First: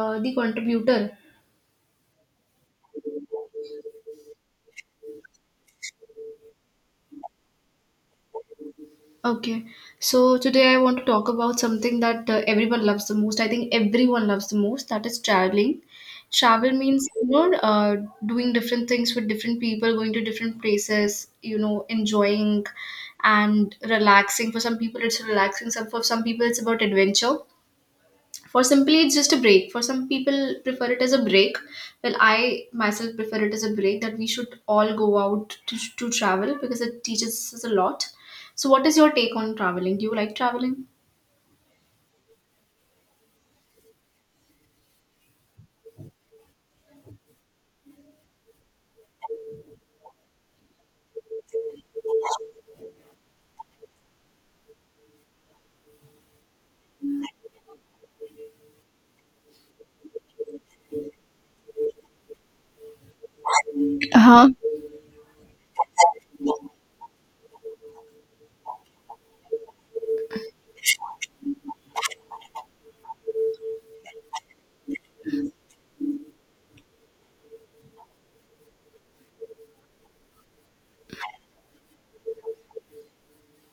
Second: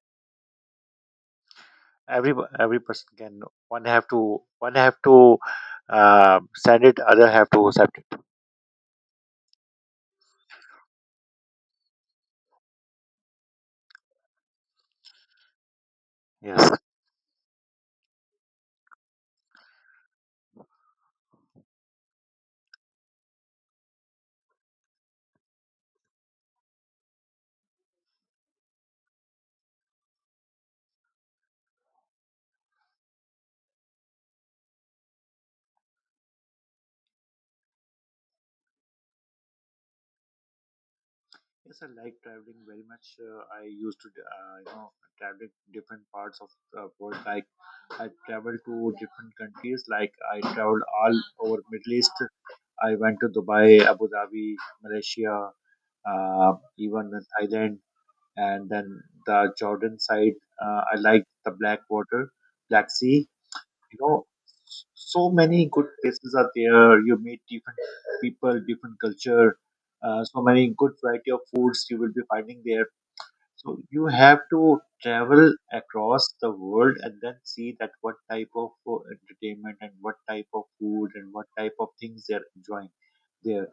The contributor. every every person can one have to send it, other have to accept it. Okay, so today I want to talk about something that everyone loves the most. That is traveling. yes Travel means uh, doing different things with different people, going to different places. You know, enjoying and relaxing. For some people, it's relaxing. Some For some people, it's about adventure. For simply, it's just a break. For some people, prefer it as a break. Well, I myself prefer it as a break that we should all go out to travel because it teaches us a lot. So, what is your take on traveling? Do you like traveling? yes I like traveling very much. I used to uh, you know travel different parts of the world, like I traveled to different countries. Like I traveled all over Middle East. I went to Dubai, Abu Dhabi, Malaysia, uh, even Thailand, and then the Jordan side. I like the black water, black sea, you know Uh-huh. so many good places are there. You meet different people, different culture. So many good variety of foods you will be finding there. So you have to travel across the world and then see that what type of entertainment and what type of food and what type of things they're enjoying there.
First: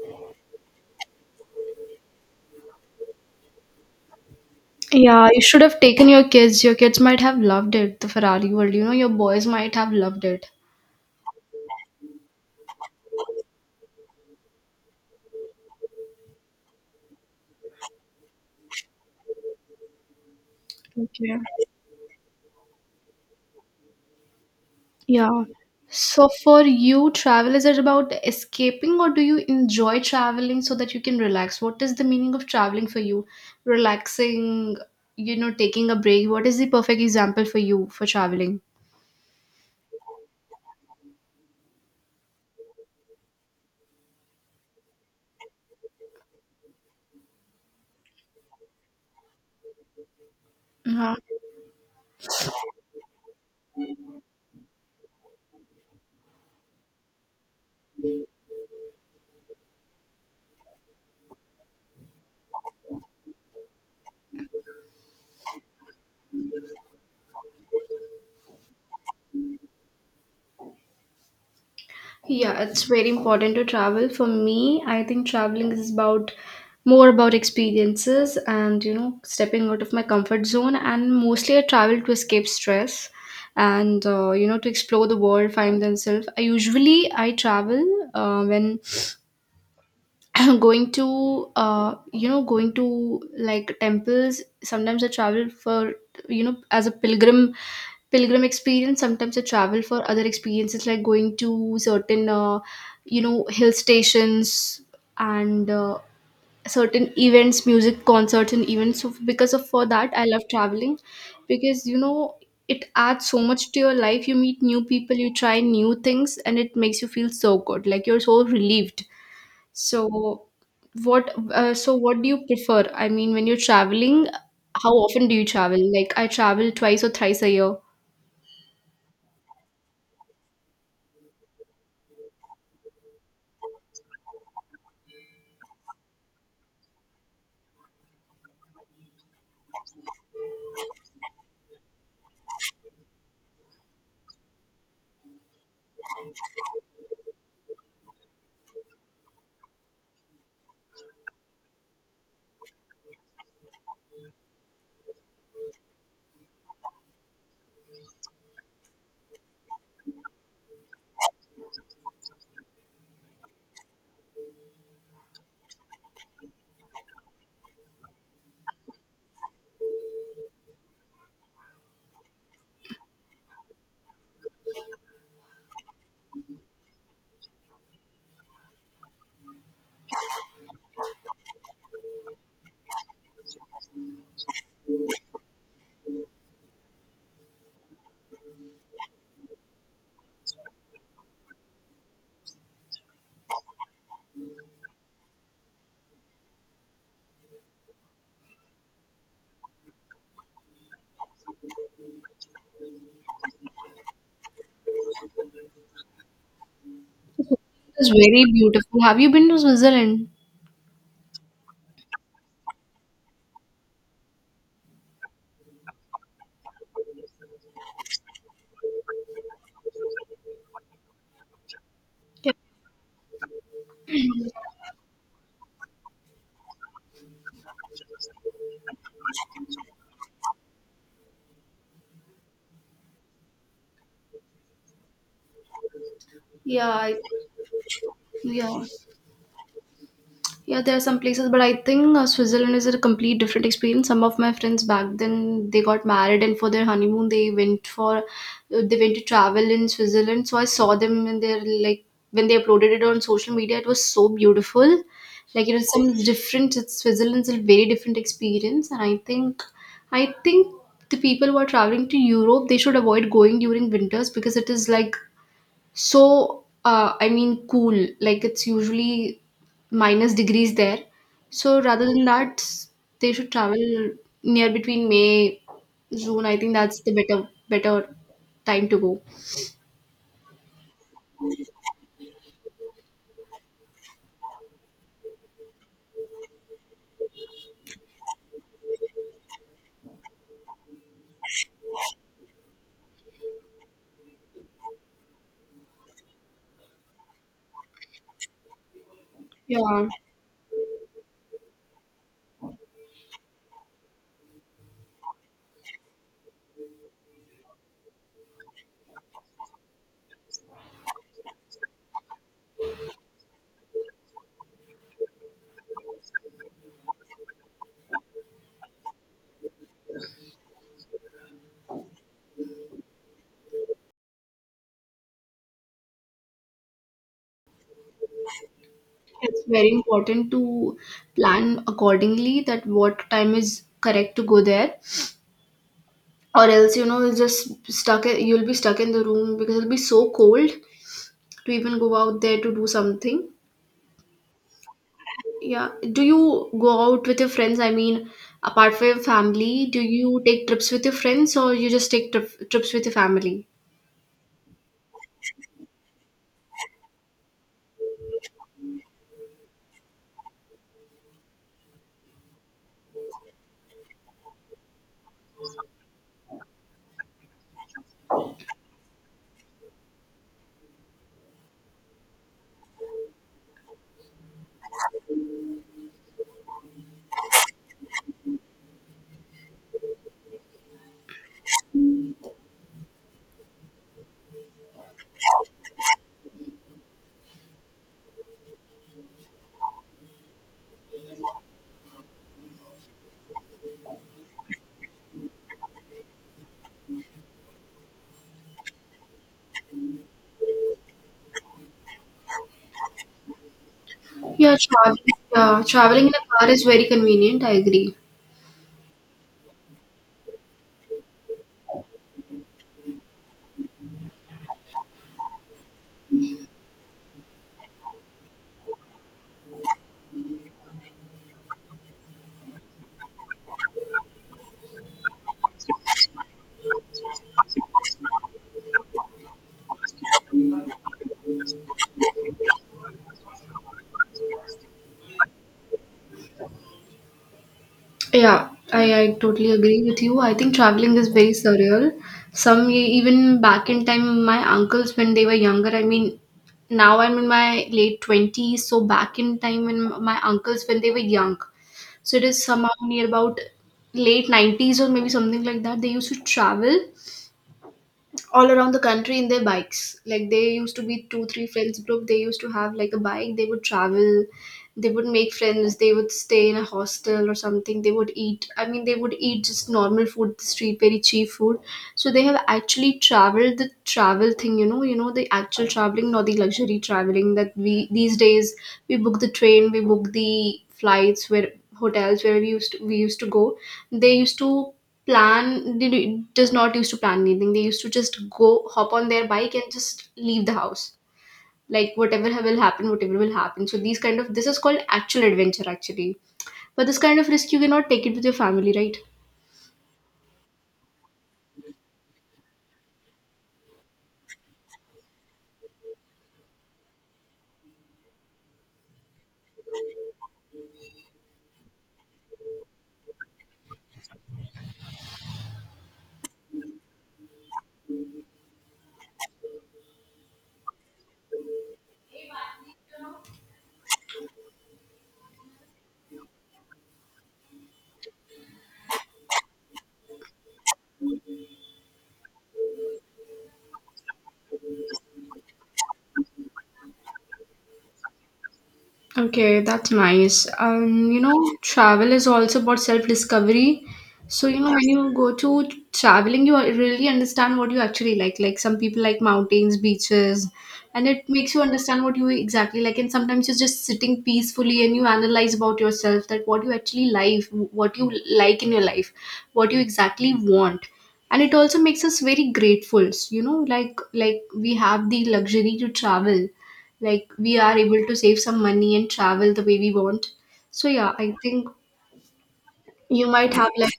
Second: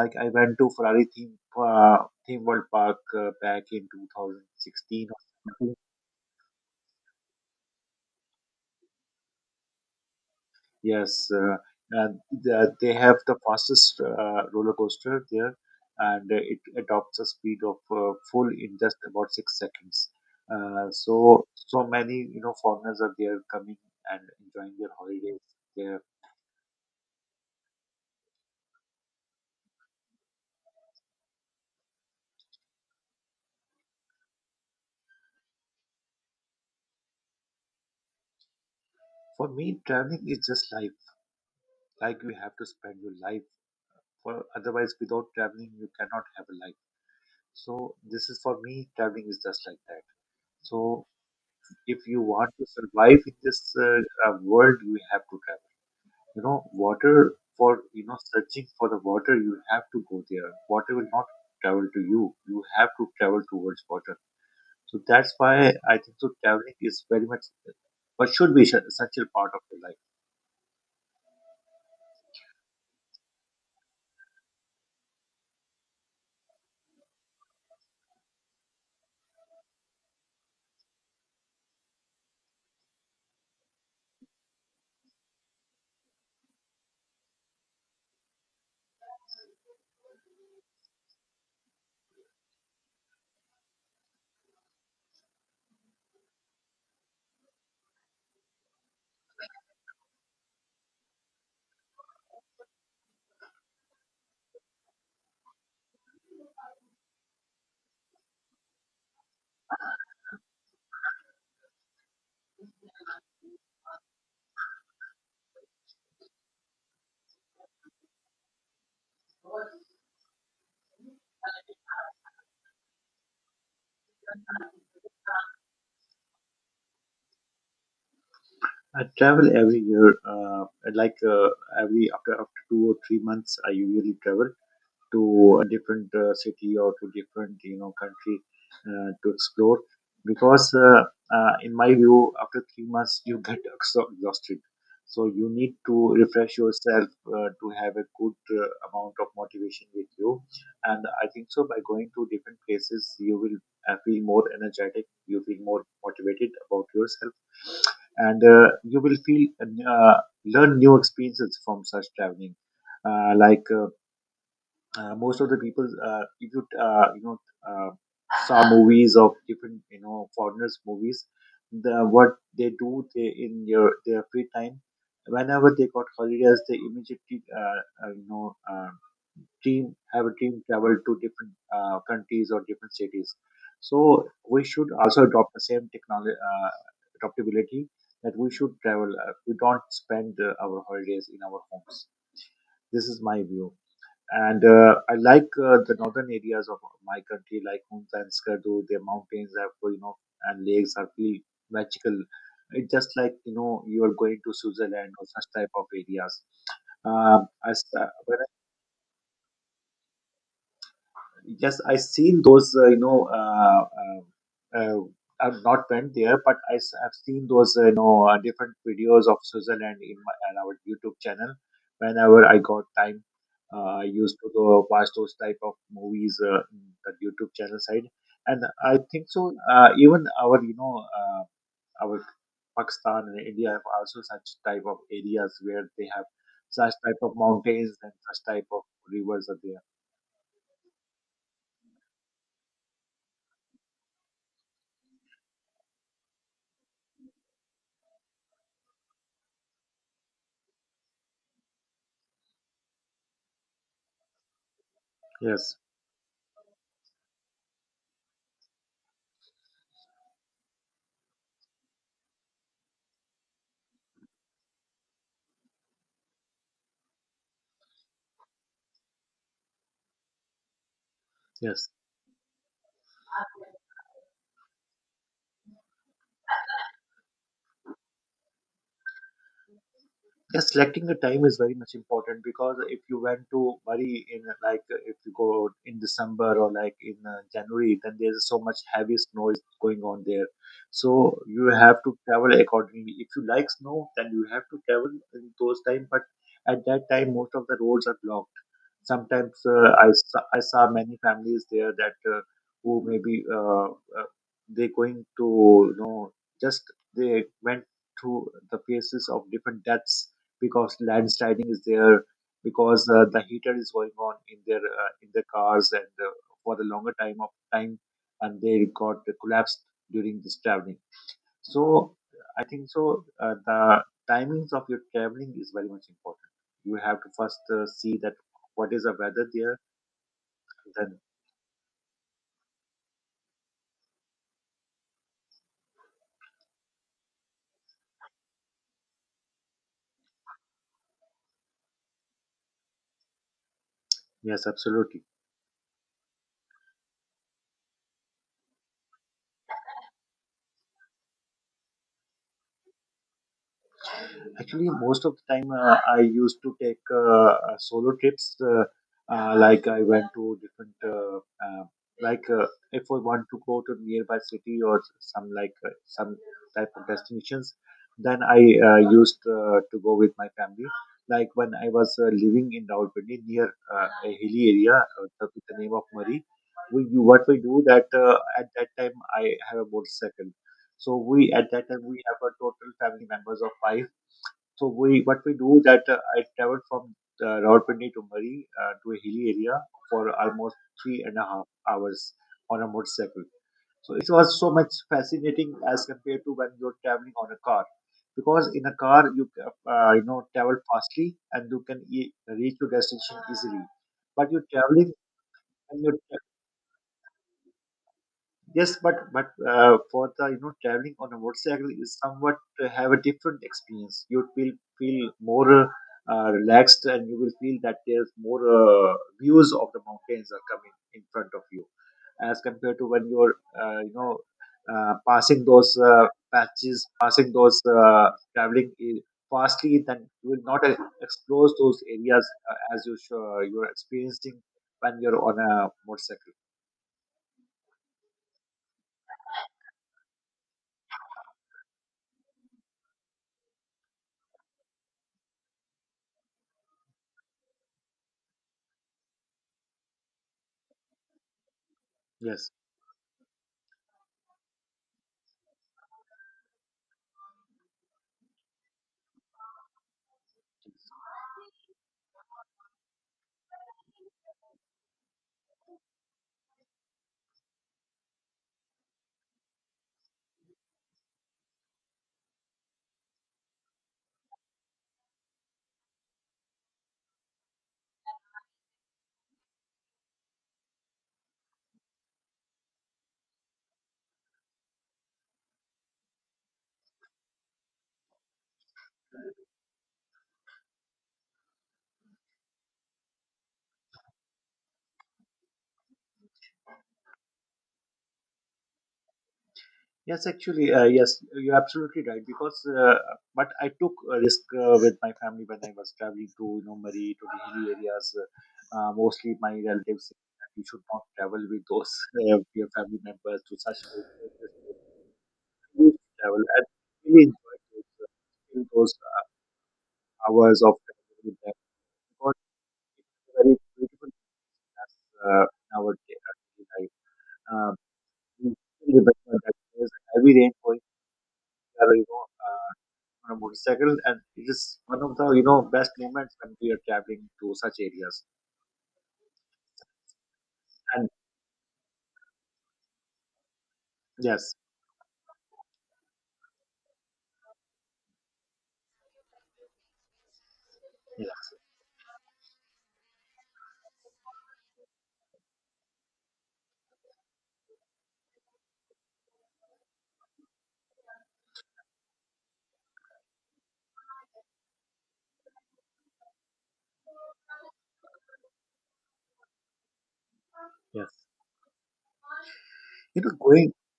Like I went to Ferrari theme, uh, theme world park back in 2016 Yeah, you should or have taken your kids. Your kids might have loved it, the Ferrari world. You know, your boys might have loved it. Yes, and they have the fastest roller coaster there, and it adopts a speed of full in just about 6 seconds. Okay. So many foreigners are there coming and enjoying their holidays Yeah. there. So for you, travel is it about escaping or do you enjoy traveling so that you can relax? What is the meaning of traveling for you? Relaxing, you know, taking a break. What is the perfect example for you for traveling? For me, traveling is just life. Like you have to spend your life. For otherwise, without traveling, you cannot have a life. So this is for me. Traveling is just like that. So, Uh-huh. if you want to survive in this world, you have to travel. You know, water, for searching for the water, you have to go there. Water will not travel to you. You have to travel towards water. So that's why I think so traveling is very much but should be such essential part of your life. Yeah, it's very important to travel. For me, I think traveling is about more about experiences and stepping out of my comfort zone. And mostly, I travel to escape stress and to explore the world, find themselves. I usually I travel when going to going to like temples. Sometimes I travel for as a pilgrim experience. Sometimes I travel for other experiences, like going to certain hill stations, and certain events, music concerts and events. So because of for that I love traveling because it adds so much to your life. You meet new people, you try new things, and it makes you feel so good, like you're so relieved. So what do you prefer? I mean, when you're traveling, how often do you travel? Like I travel twice or thrice a year. I travel every year, like uh, every after 2 or 3 months. I usually travel to a different city or to different country, to explore, because in my view after 3 months you get exhausted, so you need to refresh yourself, to have a good amount of motivation with you. And I think so, by going to different places you will feel more energetic. You feel more motivated about yourself, and you will feel uh, learn new experiences from such traveling. uh, like uh, Most of the people, if you you know uh, saw movies of different foreigners movies, the what they do they in your their free time, whenever they got holidays, they immediately you know team have a team travel to different countries or different cities. So we should also adopt the same technology, adaptability, that we should travel. We don't spend our holidays in our homes. This is my view. And I like the northern areas of my country, like Hunza and Skardu. Their mountains have, you know, and lakes are really magical. It's just like you know you are going to Switzerland or such type of areas. It's When very beautiful. Have you been to Switzerland? Yes, I seen those. Uh, I've not went there, but I have seen those. Different videos of Switzerland in my on our YouTube channel. Whenever I got time, I used to go watch those type of movies in the YouTube channel side. And I think so. Even our our Pakistan and India have also such type of areas where they have Yeah, such I, type of mountains and such type of yeah. rivers are there. Yeah, there are some places, but I think Switzerland is a complete different experience. Some of my friends back then they got married, and for their honeymoon they went to travel in Switzerland. So I saw them, and they're like when they uploaded it on social media, it was so beautiful. Like it Yes, was some different. It's Switzerland's a very different experience, and I think the people who are traveling to Europe they should avoid going during winters, because it is like so, I mean, cool. Like it's usually minus degrees there. So yes. rather than that, they should travel near between May, June. I think that's the better time to go. Yeah, selecting the time is very much important, because if you went to Bali in if you go in December or like in January, then there's so much heavy snow is going on there. So you have to travel accordingly. If you like snow, then you have to travel in those time. But at that time, most of the roads are blocked. Sometimes Yeah, I saw many families there that who maybe they going to you know just they went through the phases of different deaths, because landsliding is there, because the heater is going on in their cars, and for the longer time of time, and they got collapsed during this traveling. So I think so. The timings of your traveling is very much important. You have to first see that what is the weather it's there. very important to Then plan accordingly that what time is correct to go there, or else you know you'll just stuck. You'll be stuck in the room because it'll be so cold to even go out there to do something. yes, absolutely. Yeah. Do you go out with your friends? I mean, apart from your family, do you take trips with your friends, or you just take trips with your family? Actually most of the time I used to take solo trips. Uh, like I went to different uh, like uh, if I want to go to nearby city or some like some type of destinations, then I used to go with my family. Like when I was living in Rawalpindi near a hilly area, the name of Murray, we do what we do that at that time I have a motorcycle. So we at that time we have a total family members of five. So we what we do that, I traveled from Rawalpindi to Murray to a hilly area for almost three and a half hours on a motorcycle. So it was so much fascinating as compared to when you're traveling on a car, because in a car you you know travel fastly and you can reach your destination easily, but you're Yeah, traveling and you're traveling in a car is very convenient. I agree. Yes, but for the traveling on a motorcycle is somewhat to have a different experience. You feel feel more relaxed, and you will feel that there's more views of the mountains are coming in front of you, as compared to when you're uh, you know passing those patches, passing those traveling i- fastly. Then you will not explore those areas you're experiencing when you're on a motorcycle. Yeah, I totally agree with you. I think traveling is very surreal. Even back in time, my uncles when they were younger. I mean, now I'm in my late 20s, so back in time when my uncles when they were young, so it is Yes. somehow near about late 90s or maybe something like that. They used to travel all around the country in their bikes. Like they used to be two, three friends group. They used to have like a bike. They would travel. They would make friends. They would stay in a hostel or something. They would eat. I mean, they would eat just normal food, the street, very cheap food. So they have actually traveled the travel thing. You know the actual traveling, not the luxury traveling that we these days we book the flights, where hotels where we used to go. They used to plan. They do, does not used to plan anything. They used to just go hop on their bike and just leave the house. Like whatever will happen. So these kind of, this is called actual adventure, actually. But this kind of risk you cannot take it with your family, right? Yes, actually, you're absolutely right. Because, but I took a risk with my family when I was traveling to, you know, Murray, to the hilly areas. Mostly my relatives said that you should not travel with those your family members to such places. We used to travel and really enjoyed those, in those hours of traveling with them. Because it's very beautiful thing that's, daily life. Um, we still remember that there's a heavy rain going, uh, you know, uh, on a motorcycle, and it is one of the best moments when we are traveling to such areas. Okay, that's nice. And You know, travel is also about self-discovery. So, yes, you know, when you go to traveling, you really understand what you actually like. Like some people like mountains, beaches, and it yes, makes you understand what you exactly like. And sometimes you're just sitting peacefully and you analyze about yourself, that what you actually like, what you like in your life, what you exactly want. And it also makes us very grateful. You know, like we have the luxury to travel, like we are able to save some money and travel the way we want. So yeah, yes. I think You you know, might have going like,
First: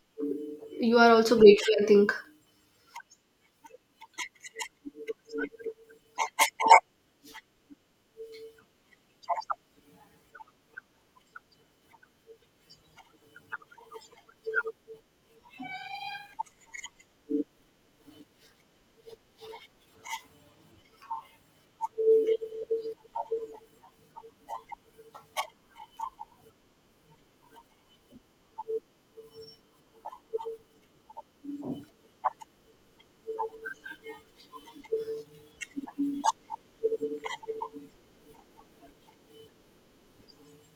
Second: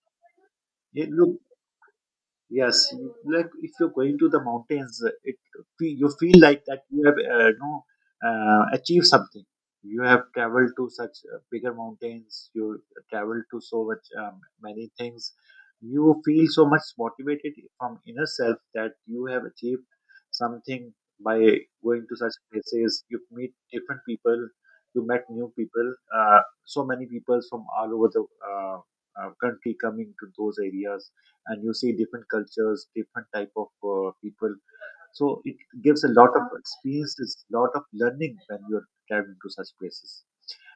you you are know, also grateful, I think. Yes, you- like if you're going to the mountains, you feel like that you have achieved something. You have traveled to such bigger mountains. You traveled to so much many things. You feel so much motivated from inner self that you have achieved something by going to such places. You meet different people. You met new people. So many people from all over the country coming to those areas, and you see different cultures, different type of people. So it gives a lot of experiences, lot of learning when you're traveling to such places.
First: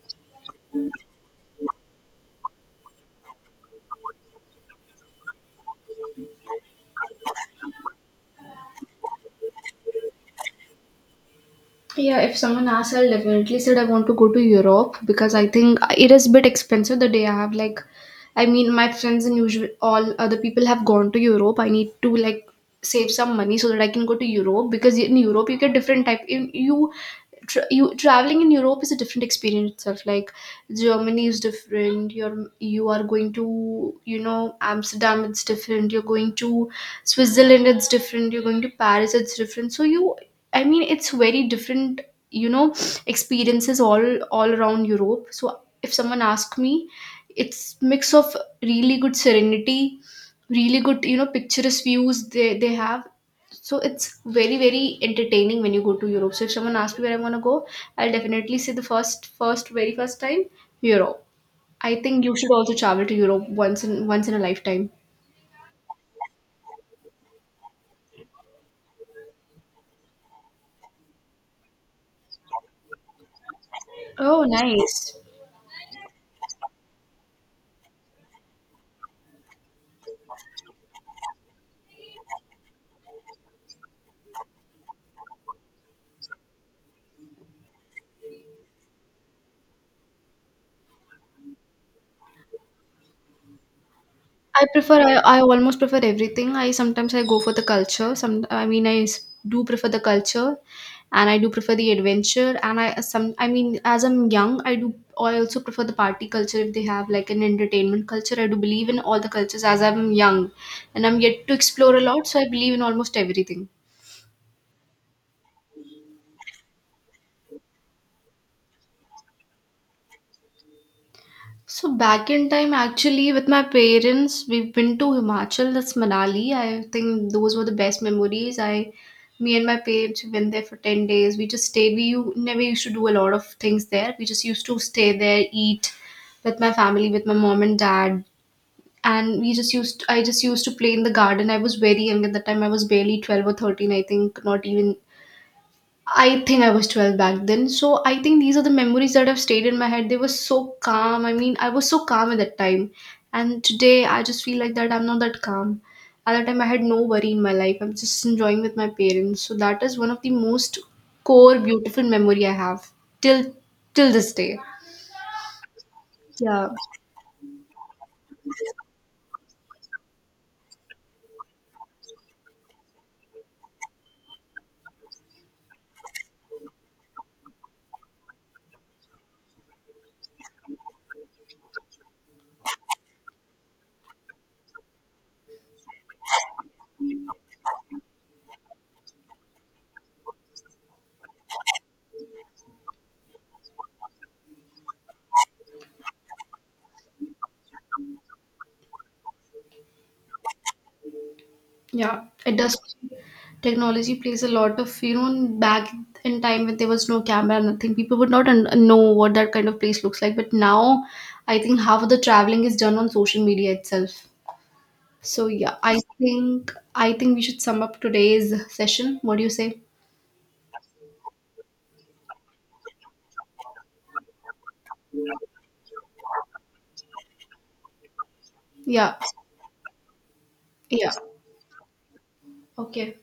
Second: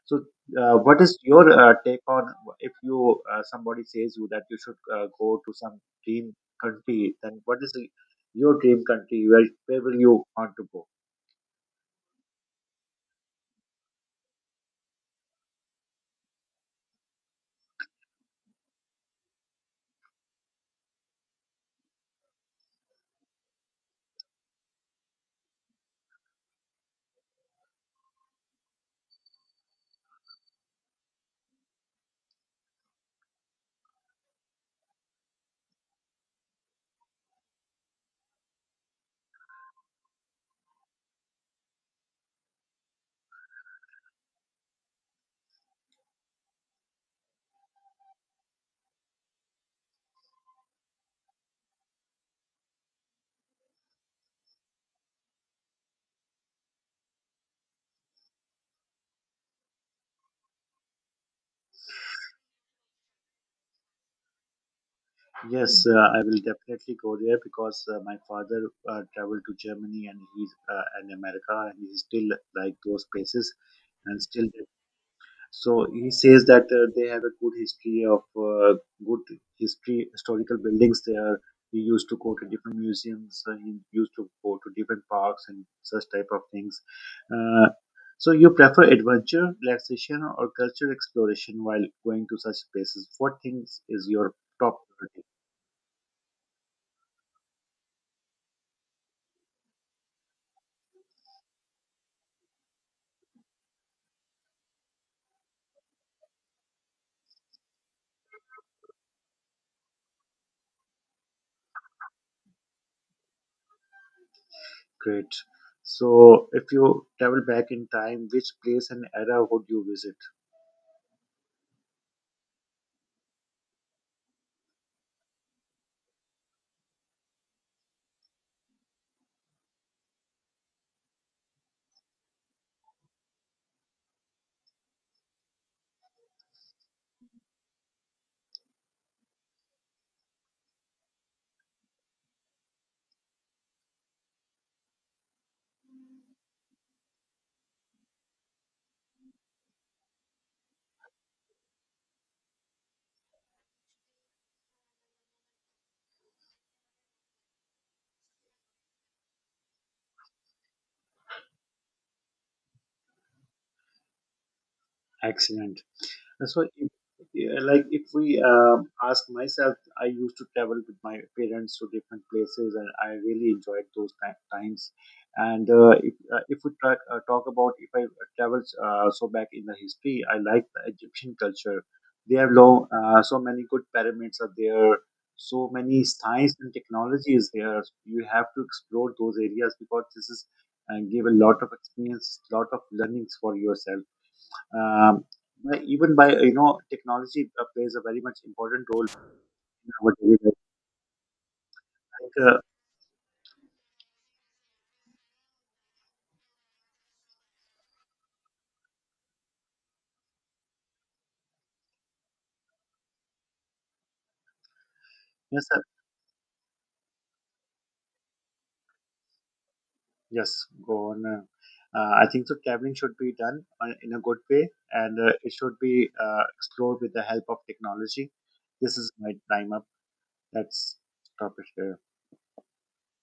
So what is your take on, if you somebody says you that you should go to some dream country, then what is the, your dream country, where will you want to go? Yeah, if someone asks, I'll definitely said I want to go to Europe, because I think it is a bit expensive. The day I have like, I mean my friends and usual all other people have gone to Europe. I need to like save some money so that I can go to Europe, because in Europe you get different type in you traveling in Europe is a different experience itself. Like Germany is different. You are going to you know Amsterdam. It's different. You're going to Switzerland. It's different. You're going to Paris. It's different. So you, I mean, it's very different, you know, experiences all around Europe. So if someone asks me, it's mix of really good serenity, really good, you know, picturesque views they have. So it's very entertaining when you go to Europe. So if someone asks me where I want to go, I'll definitely say the first first very first time Europe. I think you should also travel to Europe once in a lifetime. Yes, I will definitely go there, because my father traveled to Germany and he's and America, and he still like those places, and Oh, still nice. So he says that they have a good history of good history historical buildings there. He used to go to different museums. He used to go to different parks and such type of things. Uh, so you prefer adventure, relaxation, or cultural exploration while going to such places? What things is your I top prefer I, priority? I almost prefer everything. I sometimes I go for the culture. Some I mean I s- do prefer the culture, and I do prefer the adventure. And I some I mean as I'm young, I also prefer the party culture if they have like an entertainment culture. I do believe in all the cultures as I'm young, and I'm yet to explore a lot. So I believe in almost everything. Great. So if you travel back in time, which place and era would you visit? So back in time, actually, with my parents, we've been to Himachal. That's Manali. I think those were the best memories. Me and my parents we went there for 10 days. We just stayed. We never used to do a lot of things there. We just used to stay there, eat with my family, with my mom and dad, and we just used. I just used to play in the garden. I was very young at the time. I was barely 12 or 13. I think not even I think I was 12 back then. So I think these are the memories that have stayed in my head. They were so calm. I mean, I was so calm at that time. And today I just feel like that I'm not that calm. At that time I had no worry in my life. I'm just enjoying with my parents. So that is one of the most core beautiful memory I have till till this day. Excellent. So, Yeah. if, yeah, like if we ask myself, I used to travel with my parents to different places, and I really enjoyed those times. And if we try, talk about, if I travel so back in the history, I like the Egyptian culture. They have long, so many good pyramids are there. So many science and technology is there. You have to explore those areas, because this is and give a lot of experience, lot of learnings for yourself. Um, but even by you know technology plays a very much important role in our daily life. Yeah. Like, It uh, does. Technology plays a lot of you know back in time when there was no camera, nothing. People would not know what that kind of place looks like. But now, I think half of the traveling is done on social media itself. So yes, yeah, sir. I think we should sum up today's session. What do you say? Yes, go on. I think so. Traveling should be done in a good way, and it should be explored with the help of technology. This is Yeah, my time up. Let's yeah. stop it here. Okay.